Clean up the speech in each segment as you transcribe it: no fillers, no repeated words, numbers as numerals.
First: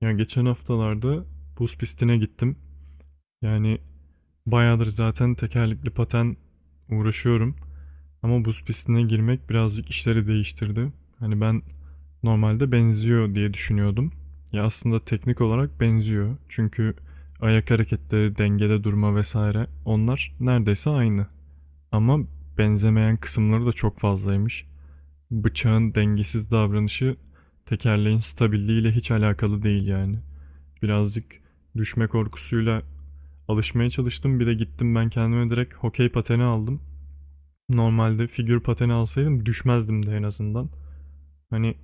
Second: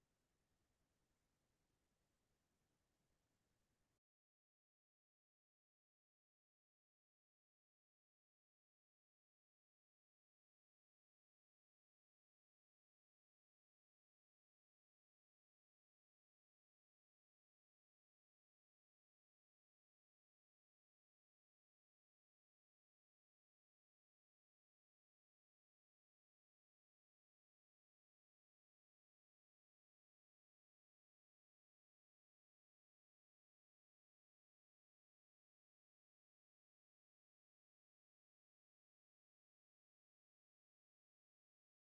Ya geçen haftalarda buz pistine gittim. Yani bayağıdır zaten tekerlekli paten uğraşıyorum. Ama buz pistine girmek birazcık işleri değiştirdi. Ben normalde benziyor diye düşünüyordum. Ya aslında teknik olarak benziyor. Çünkü ayak hareketleri, dengede durma vesaire onlar neredeyse aynı. Ama benzemeyen kısımları da çok fazlaymış. Bıçağın dengesiz davranışı tekerleğin stabilliğiyle hiç alakalı değil yani. Birazcık düşme korkusuyla alışmaya çalıştım. Bir de gittim ben kendime direkt hokey pateni aldım. Normalde figür pateni alsaydım düşmezdim de en azından. Hani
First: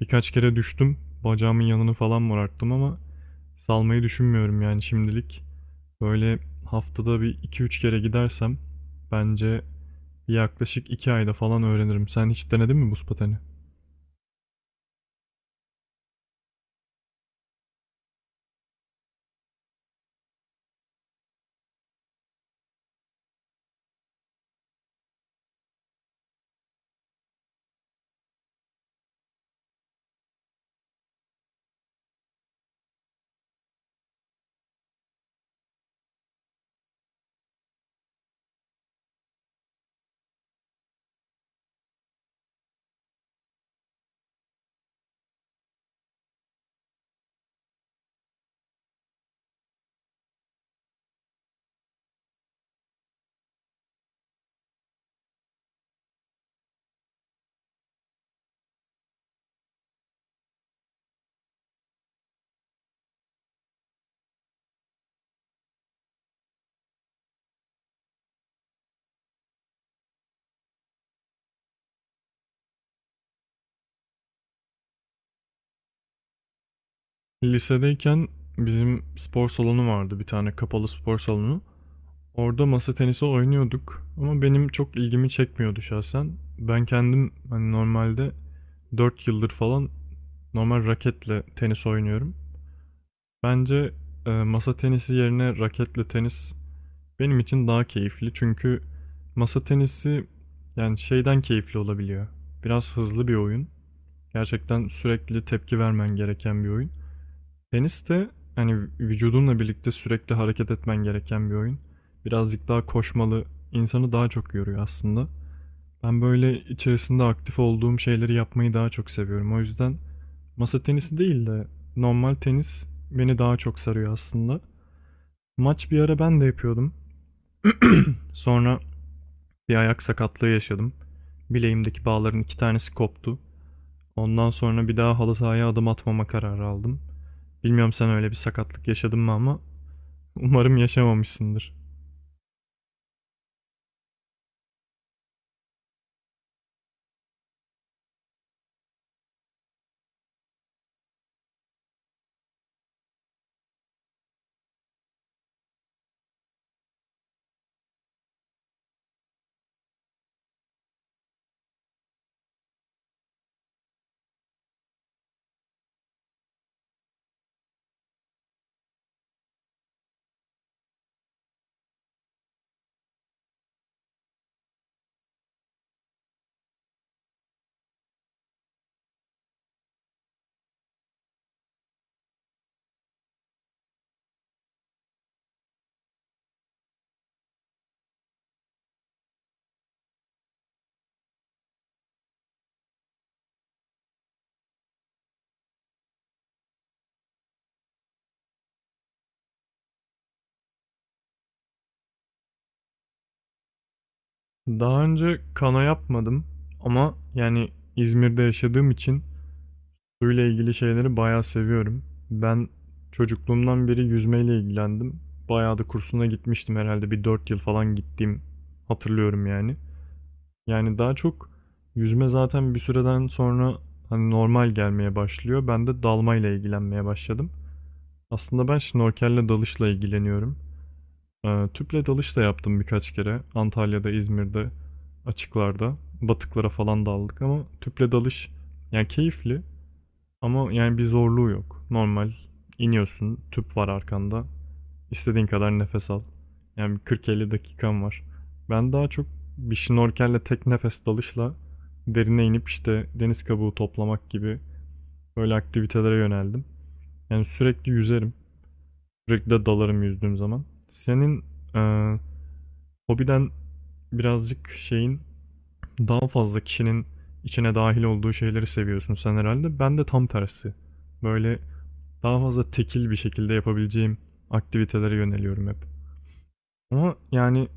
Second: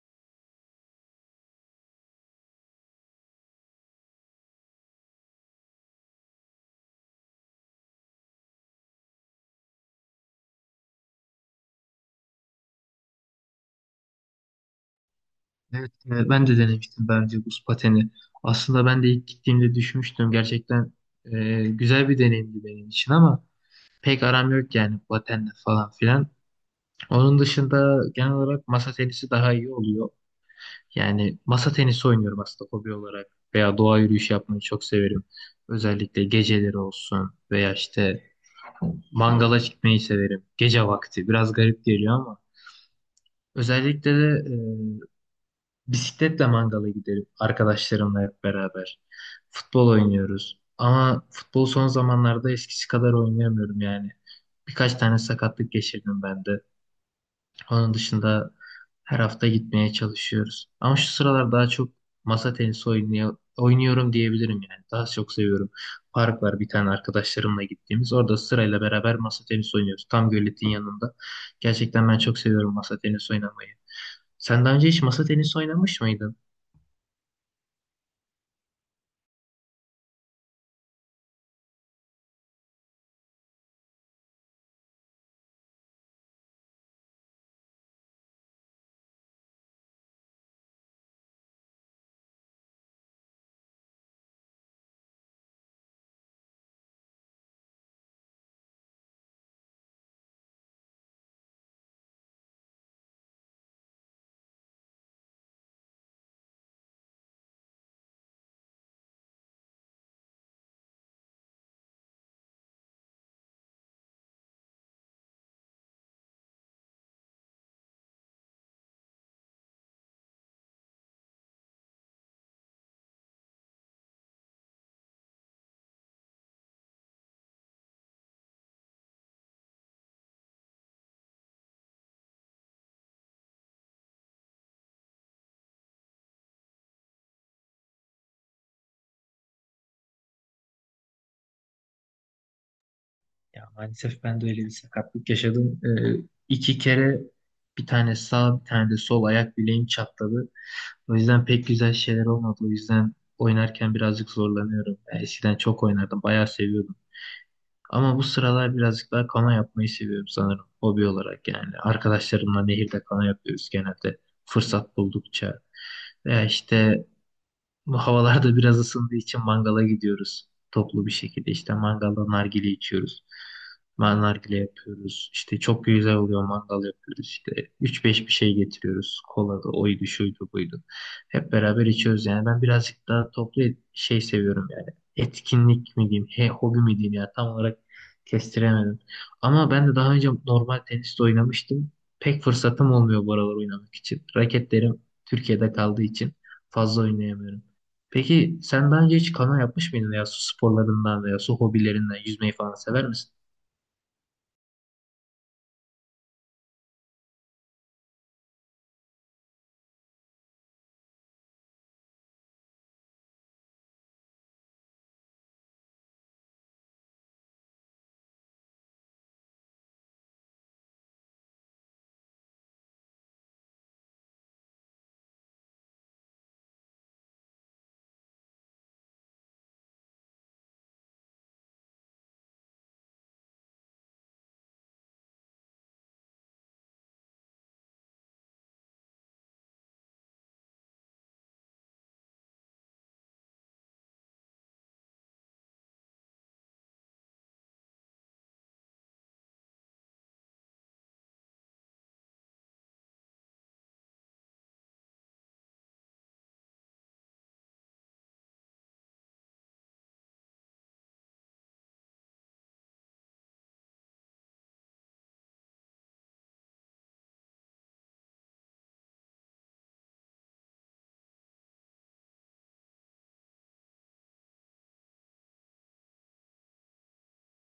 birkaç kere düştüm. Bacağımın yanını falan morarttım ama salmayı düşünmüyorum yani şimdilik. Böyle haftada bir iki üç kere gidersem bence yaklaşık 2 ayda falan öğrenirim. Sen hiç denedin mi buz pateni? Evet, ben de denemiştim daha buz pateni. Aslında ben de ilk gittiğimde düşmüştüm. Gerçekten güzel bir deneyimdi benim için ama pek aram yok yani patenle falan filan. Onun dışında genel olarak masa tenisi daha iyi oluyor. Yani masa tenisi oynuyorum aslında hobi olarak veya doğa yürüyüşü yapmayı çok severim. Özellikle geceleri olsun veya işte mangala gitmeyi severim. Gece vakti biraz garip geliyor ama özellikle de e, Bisikletle mangala giderim arkadaşlarımla hep beraber. Futbol oynuyoruz. Ama futbol son zamanlarda eskisi kadar oynayamıyorum yani. Birkaç tane sakatlık geçirdim ben de. Onun dışında her hafta gitmeye çalışıyoruz. Ama şu sıralar daha çok masa tenisi oynuyorum diyebilirim yani. Daha çok seviyorum. Park var bir tane arkadaşlarımla gittiğimiz. Orada sırayla beraber masa tenisi oynuyoruz. Tam göletin yanında. Gerçekten ben çok seviyorum masa tenisi oynamayı. Sen daha önce hiç masa tenisi oynamış mıydın? Lisedeyken bizim spor salonu vardı bir tane kapalı spor salonu. Orada masa tenisi oynuyorduk ama benim çok ilgimi çekmiyordu şahsen. Ben kendim hani normalde 4 yıldır falan normal raketle tenis oynuyorum. Bence masa tenisi yerine raketle tenis benim için daha keyifli çünkü masa tenisi yani şeyden keyifli olabiliyor. Biraz hızlı bir oyun. Gerçekten sürekli tepki vermen gereken bir oyun. Tenis de hani vücudunla birlikte sürekli hareket etmen gereken bir oyun. Birazcık daha koşmalı, insanı daha çok yoruyor aslında. Ben böyle içerisinde aktif olduğum şeyleri yapmayı daha çok seviyorum. O yüzden masa tenisi değil de normal tenis beni daha çok sarıyor aslında. Maç bir ara ben de yapıyordum. Sonra bir ayak sakatlığı yaşadım. Bileğimdeki bağların iki tanesi koptu. Ondan sonra bir daha halı sahaya adım atmama kararı aldım. Bilmiyorum sen öyle bir sakatlık yaşadın mı ama umarım yaşamamışsındır. Ya maalesef ben de öyle bir sakatlık yaşadım. İki kere bir tane sağ bir tane de sol ayak bileğim çatladı. O yüzden pek güzel şeyler olmadı. O yüzden oynarken birazcık zorlanıyorum. Ben eskiden çok oynardım. Bayağı seviyordum. Ama bu sıralar birazcık daha kana yapmayı seviyorum sanırım. Hobi olarak yani. Arkadaşlarımla nehirde kana yapıyoruz genelde. Fırsat buldukça. Veya işte bu havalarda biraz ısındığı için mangala gidiyoruz. Toplu bir şekilde işte mangalda nargile içiyoruz. Ben nargile yapıyoruz. İşte çok güzel oluyor mangal yapıyoruz. İşte üç beş bir şey getiriyoruz. Kola da oydu şuydu buydu. Hep beraber içiyoruz yani. Ben birazcık daha toplu şey seviyorum yani. Etkinlik mi diyeyim, hobi mi diyeyim ya tam olarak kestiremedim. Ama ben de daha önce normal tenis de oynamıştım. Pek fırsatım olmuyor bu aralar oynamak için. Raketlerim Türkiye'de kaldığı için fazla oynayamıyorum. Peki sen daha önce hiç kano yapmış mıydın ya su sporlarından veya su hobilerinden yüzmeyi falan sever misin? Daha önce kano yapmadım ama yani İzmir'de yaşadığım için suyla ilgili şeyleri bayağı seviyorum. Ben çocukluğumdan beri yüzmeyle ilgilendim. Bayağı da kursuna gitmiştim herhalde bir 4 yıl falan gittiğim hatırlıyorum yani. Yani daha çok yüzme zaten bir süreden sonra hani normal gelmeye başlıyor. Ben de dalmayla ilgilenmeye başladım. Aslında ben şnorkelle dalışla ilgileniyorum. Tüple dalış da yaptım birkaç kere. Antalya'da, İzmir'de, açıklarda. Batıklara falan daldık ama tüple dalış yani keyifli ama yani bir zorluğu yok. Normal iniyorsun, tüp var arkanda. İstediğin kadar nefes al. Yani bir 40-50 dakikan var. Ben daha çok bir şnorkelle tek nefes dalışla derine inip işte deniz kabuğu toplamak gibi böyle aktivitelere yöneldim. Yani sürekli yüzerim. Sürekli de dalarım yüzdüğüm zaman. Senin e, hobiden birazcık şeyin daha fazla kişinin içine dahil olduğu şeyleri seviyorsun sen herhalde. Ben de tam tersi. Böyle daha fazla tekil bir şekilde yapabileceğim aktivitelere yöneliyorum hep. Ama yani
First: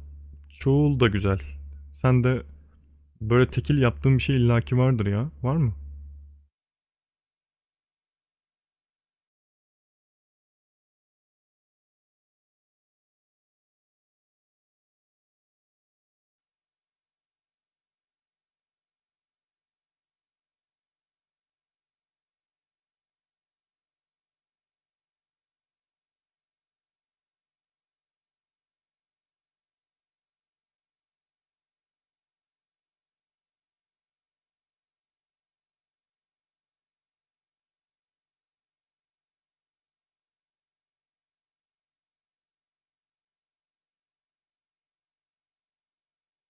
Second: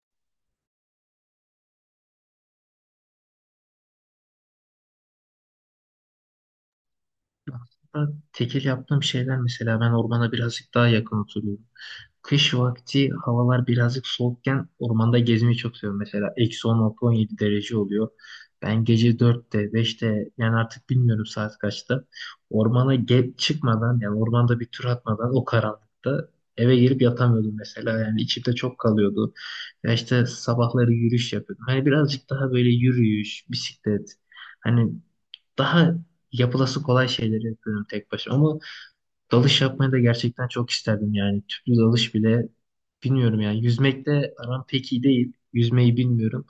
çoğul da güzel. Sen de böyle tekil yaptığın bir şey illaki vardır ya. Var mı? Aslında tekil yaptığım şeyler mesela ben ormana birazcık daha yakın oturuyorum. Kış vakti havalar birazcık soğukken ormanda gezmeyi çok seviyorum. Mesela -10, altı 17 derece oluyor. Ben gece 4'te, 5'te, yani artık bilmiyorum saat kaçta ormana çıkmadan yani ormanda bir tur atmadan o karanlıkta eve gelip yatamıyordum mesela. Yani içimde çok kalıyordu. Ya işte sabahları yürüyüş yapıyordum. Hani birazcık daha böyle yürüyüş, bisiklet hani daha yapılası kolay şeyleri yapıyorum tek başıma. Ama dalış yapmayı da gerçekten çok isterdim yani. Tüplü dalış bile bilmiyorum yani. Yüzmekte aram pek iyi değil. Yüzmeyi bilmiyorum.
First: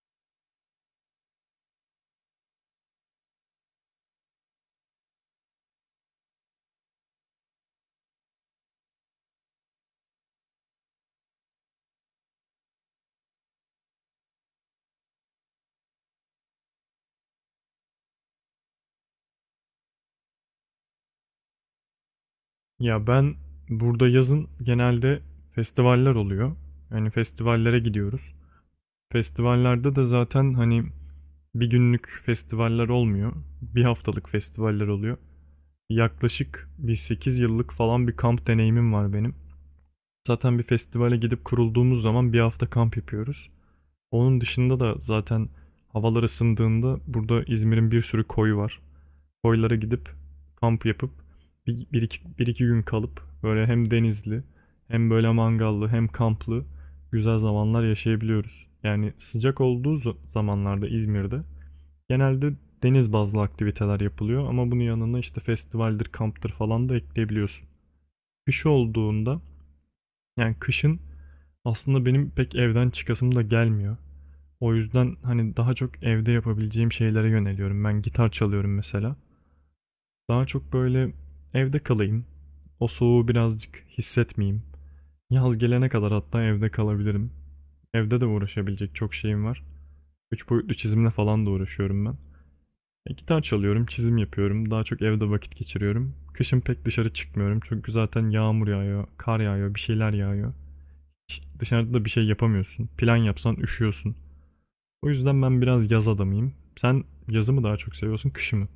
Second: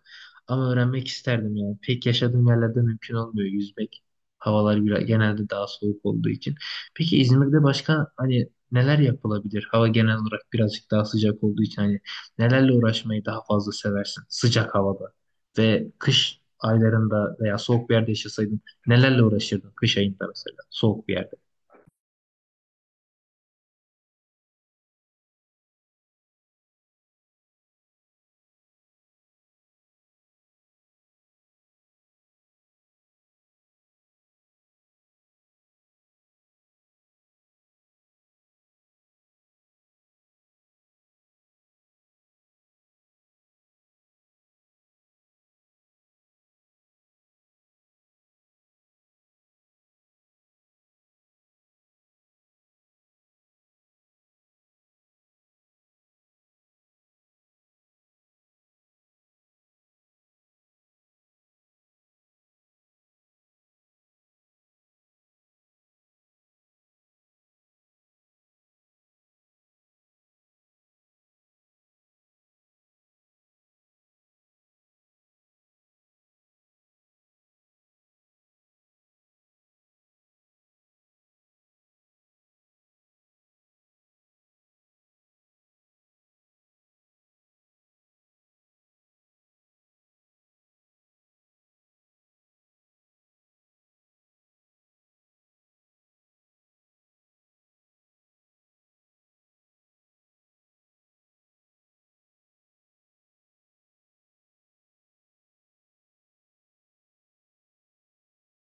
Ama öğrenmek isterdim yani. Pek yaşadığım yerlerde mümkün olmuyor yüzmek. Havalar genelde daha soğuk olduğu için. Peki İzmir'de başka hani neler yapılabilir? Hava genel olarak birazcık daha sıcak olduğu için hani nelerle uğraşmayı daha fazla seversin sıcak havada ve kış aylarında veya soğuk bir yerde yaşasaydın nelerle uğraşırdın kış ayında mesela soğuk bir yerde? Ya ben burada yazın genelde festivaller oluyor. Yani festivallere gidiyoruz. Festivallerde de zaten hani bir günlük festivaller olmuyor. Bir haftalık festivaller oluyor. Yaklaşık bir 8 yıllık falan bir kamp deneyimim var benim. Zaten bir festivale gidip kurulduğumuz zaman bir hafta kamp yapıyoruz. Onun dışında da zaten havalar ısındığında burada İzmir'in bir sürü koyu var. Koylara gidip kamp yapıp bir iki gün kalıp böyle hem denizli hem böyle mangallı hem kamplı güzel zamanlar yaşayabiliyoruz. Yani sıcak olduğu zamanlarda İzmir'de genelde deniz bazlı aktiviteler yapılıyor ama bunun yanına işte festivaldir, kamptır falan da ekleyebiliyorsun. Kış olduğunda yani kışın aslında benim pek evden çıkasım da gelmiyor. O yüzden hani daha çok evde yapabileceğim şeylere yöneliyorum. Ben gitar çalıyorum mesela. Daha çok böyle evde kalayım. O soğuğu birazcık hissetmeyeyim. Yaz gelene kadar hatta evde kalabilirim. Evde de uğraşabilecek çok şeyim var. Üç boyutlu çizimle falan da uğraşıyorum ben. Gitar çalıyorum, çizim yapıyorum. Daha çok evde vakit geçiriyorum. Kışın pek dışarı çıkmıyorum çünkü zaten yağmur yağıyor, kar yağıyor, bir şeyler yağıyor. Hiç dışarıda da bir şey yapamıyorsun. Plan yapsan üşüyorsun. O yüzden ben biraz yaz adamıyım. Sen yazı mı daha çok seviyorsun, kışı mı?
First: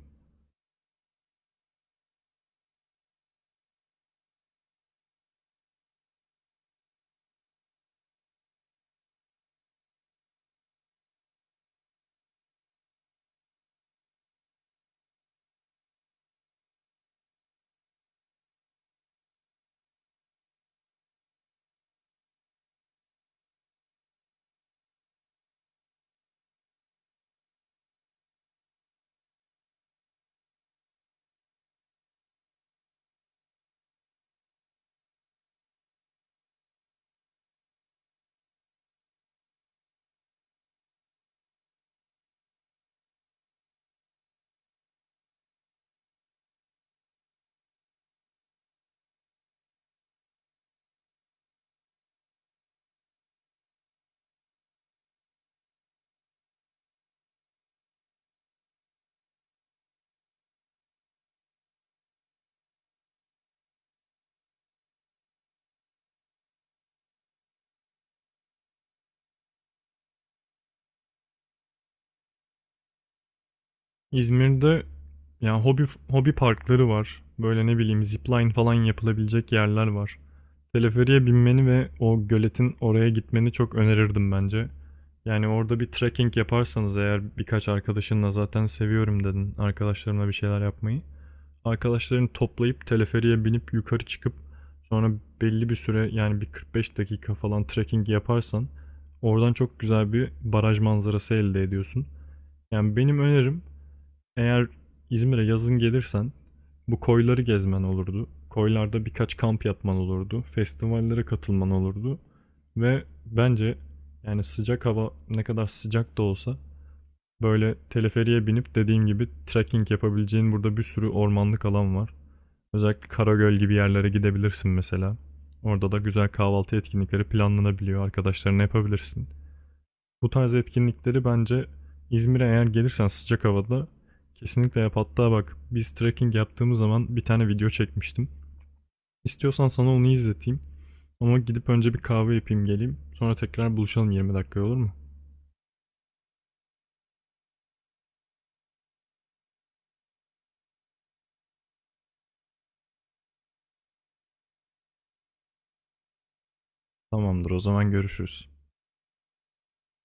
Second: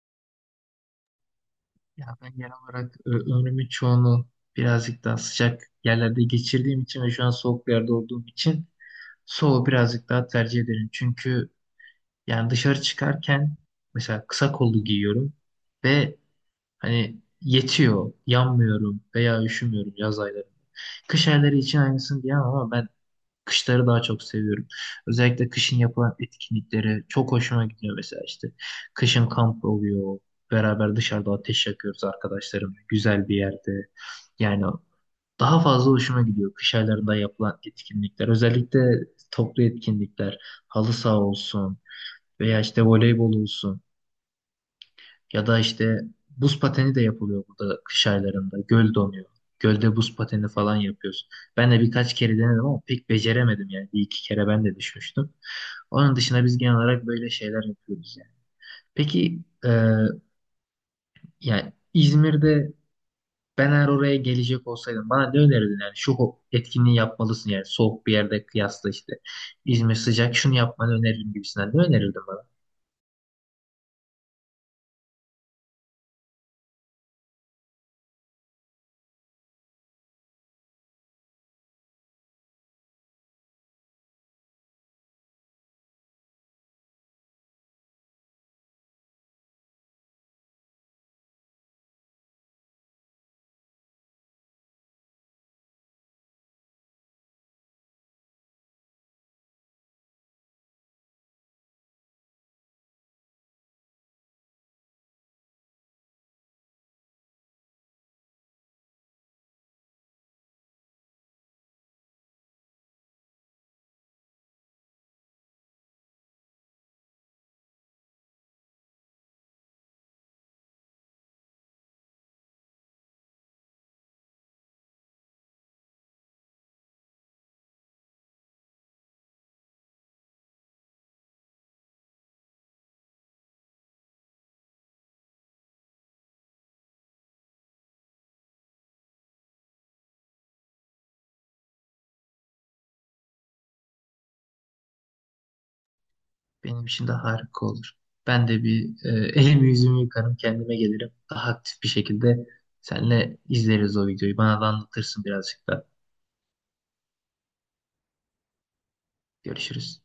Ya ben genel olarak ömrümün çoğunu birazcık daha sıcak yerlerde geçirdiğim için ve şu an soğuk bir yerde olduğum için soğuğu birazcık daha tercih ederim. Çünkü yani dışarı çıkarken mesela kısa kollu giyiyorum ve hani yetiyor, yanmıyorum veya üşümüyorum yaz ayları. Kış ayları için aynısını diyemem ama ben kışları daha çok seviyorum. Özellikle kışın yapılan etkinlikleri çok hoşuma gidiyor mesela işte. Kışın kamp oluyor. Beraber dışarıda ateş yakıyoruz arkadaşlarımla. Güzel bir yerde. Yani daha fazla hoşuma gidiyor kış aylarında yapılan etkinlikler. Özellikle toplu etkinlikler. Halı saha olsun veya işte voleybol olsun. Ya da işte buz pateni de yapılıyor burada kış aylarında. Göl donuyor. Gölde buz pateni falan yapıyoruz. Ben de birkaç kere denedim ama pek beceremedim yani. Bir iki kere ben de düşmüştüm. Onun dışında biz genel olarak böyle şeyler yapıyoruz yani. Peki yani İzmir'de ben eğer oraya gelecek olsaydım bana ne önerirdin yani şu etkinliği yapmalısın yani soğuk bir yerde kıyasla işte İzmir sıcak şunu yapmanı öneririm gibisinden ne önerirdin? İzmir'de yani hobi parkları var. Böyle ne bileyim zipline falan yapılabilecek yerler var. Teleferiğe binmeni ve o göletin oraya gitmeni çok önerirdim bence. Yani orada bir trekking yaparsanız eğer birkaç arkadaşınla zaten seviyorum dedin arkadaşlarımla bir şeyler yapmayı. Arkadaşlarını toplayıp teleferiğe binip yukarı çıkıp sonra belli bir süre yani bir 45 dakika falan trekking yaparsan oradan çok güzel bir baraj manzarası elde ediyorsun. Yani benim önerim eğer İzmir'e yazın gelirsen bu koyları gezmen olurdu. Koylarda birkaç kamp yapman olurdu. Festivallere katılman olurdu. Ve bence yani sıcak hava ne kadar sıcak da olsa böyle teleferiye binip dediğim gibi trekking yapabileceğin burada bir sürü ormanlık alan var. Özellikle Karagöl gibi yerlere gidebilirsin mesela. Orada da güzel kahvaltı etkinlikleri planlanabiliyor. Arkadaşlarına yapabilirsin. Bu tarz etkinlikleri bence İzmir'e eğer gelirsen sıcak havada kesinlikle yap. Hatta bak biz trekking yaptığımız zaman bir tane video çekmiştim. İstiyorsan sana onu izleteyim. Ama gidip önce bir kahve yapayım geleyim. Sonra tekrar buluşalım 20 dakika olur mu? Benim için de harika olur. Ben de bir elimi yüzümü yıkarım, kendime gelirim. Daha aktif bir şekilde seninle izleriz o videoyu. Bana da anlatırsın birazcık da. Tamamdır o zaman görüşürüz. Görüşürüz.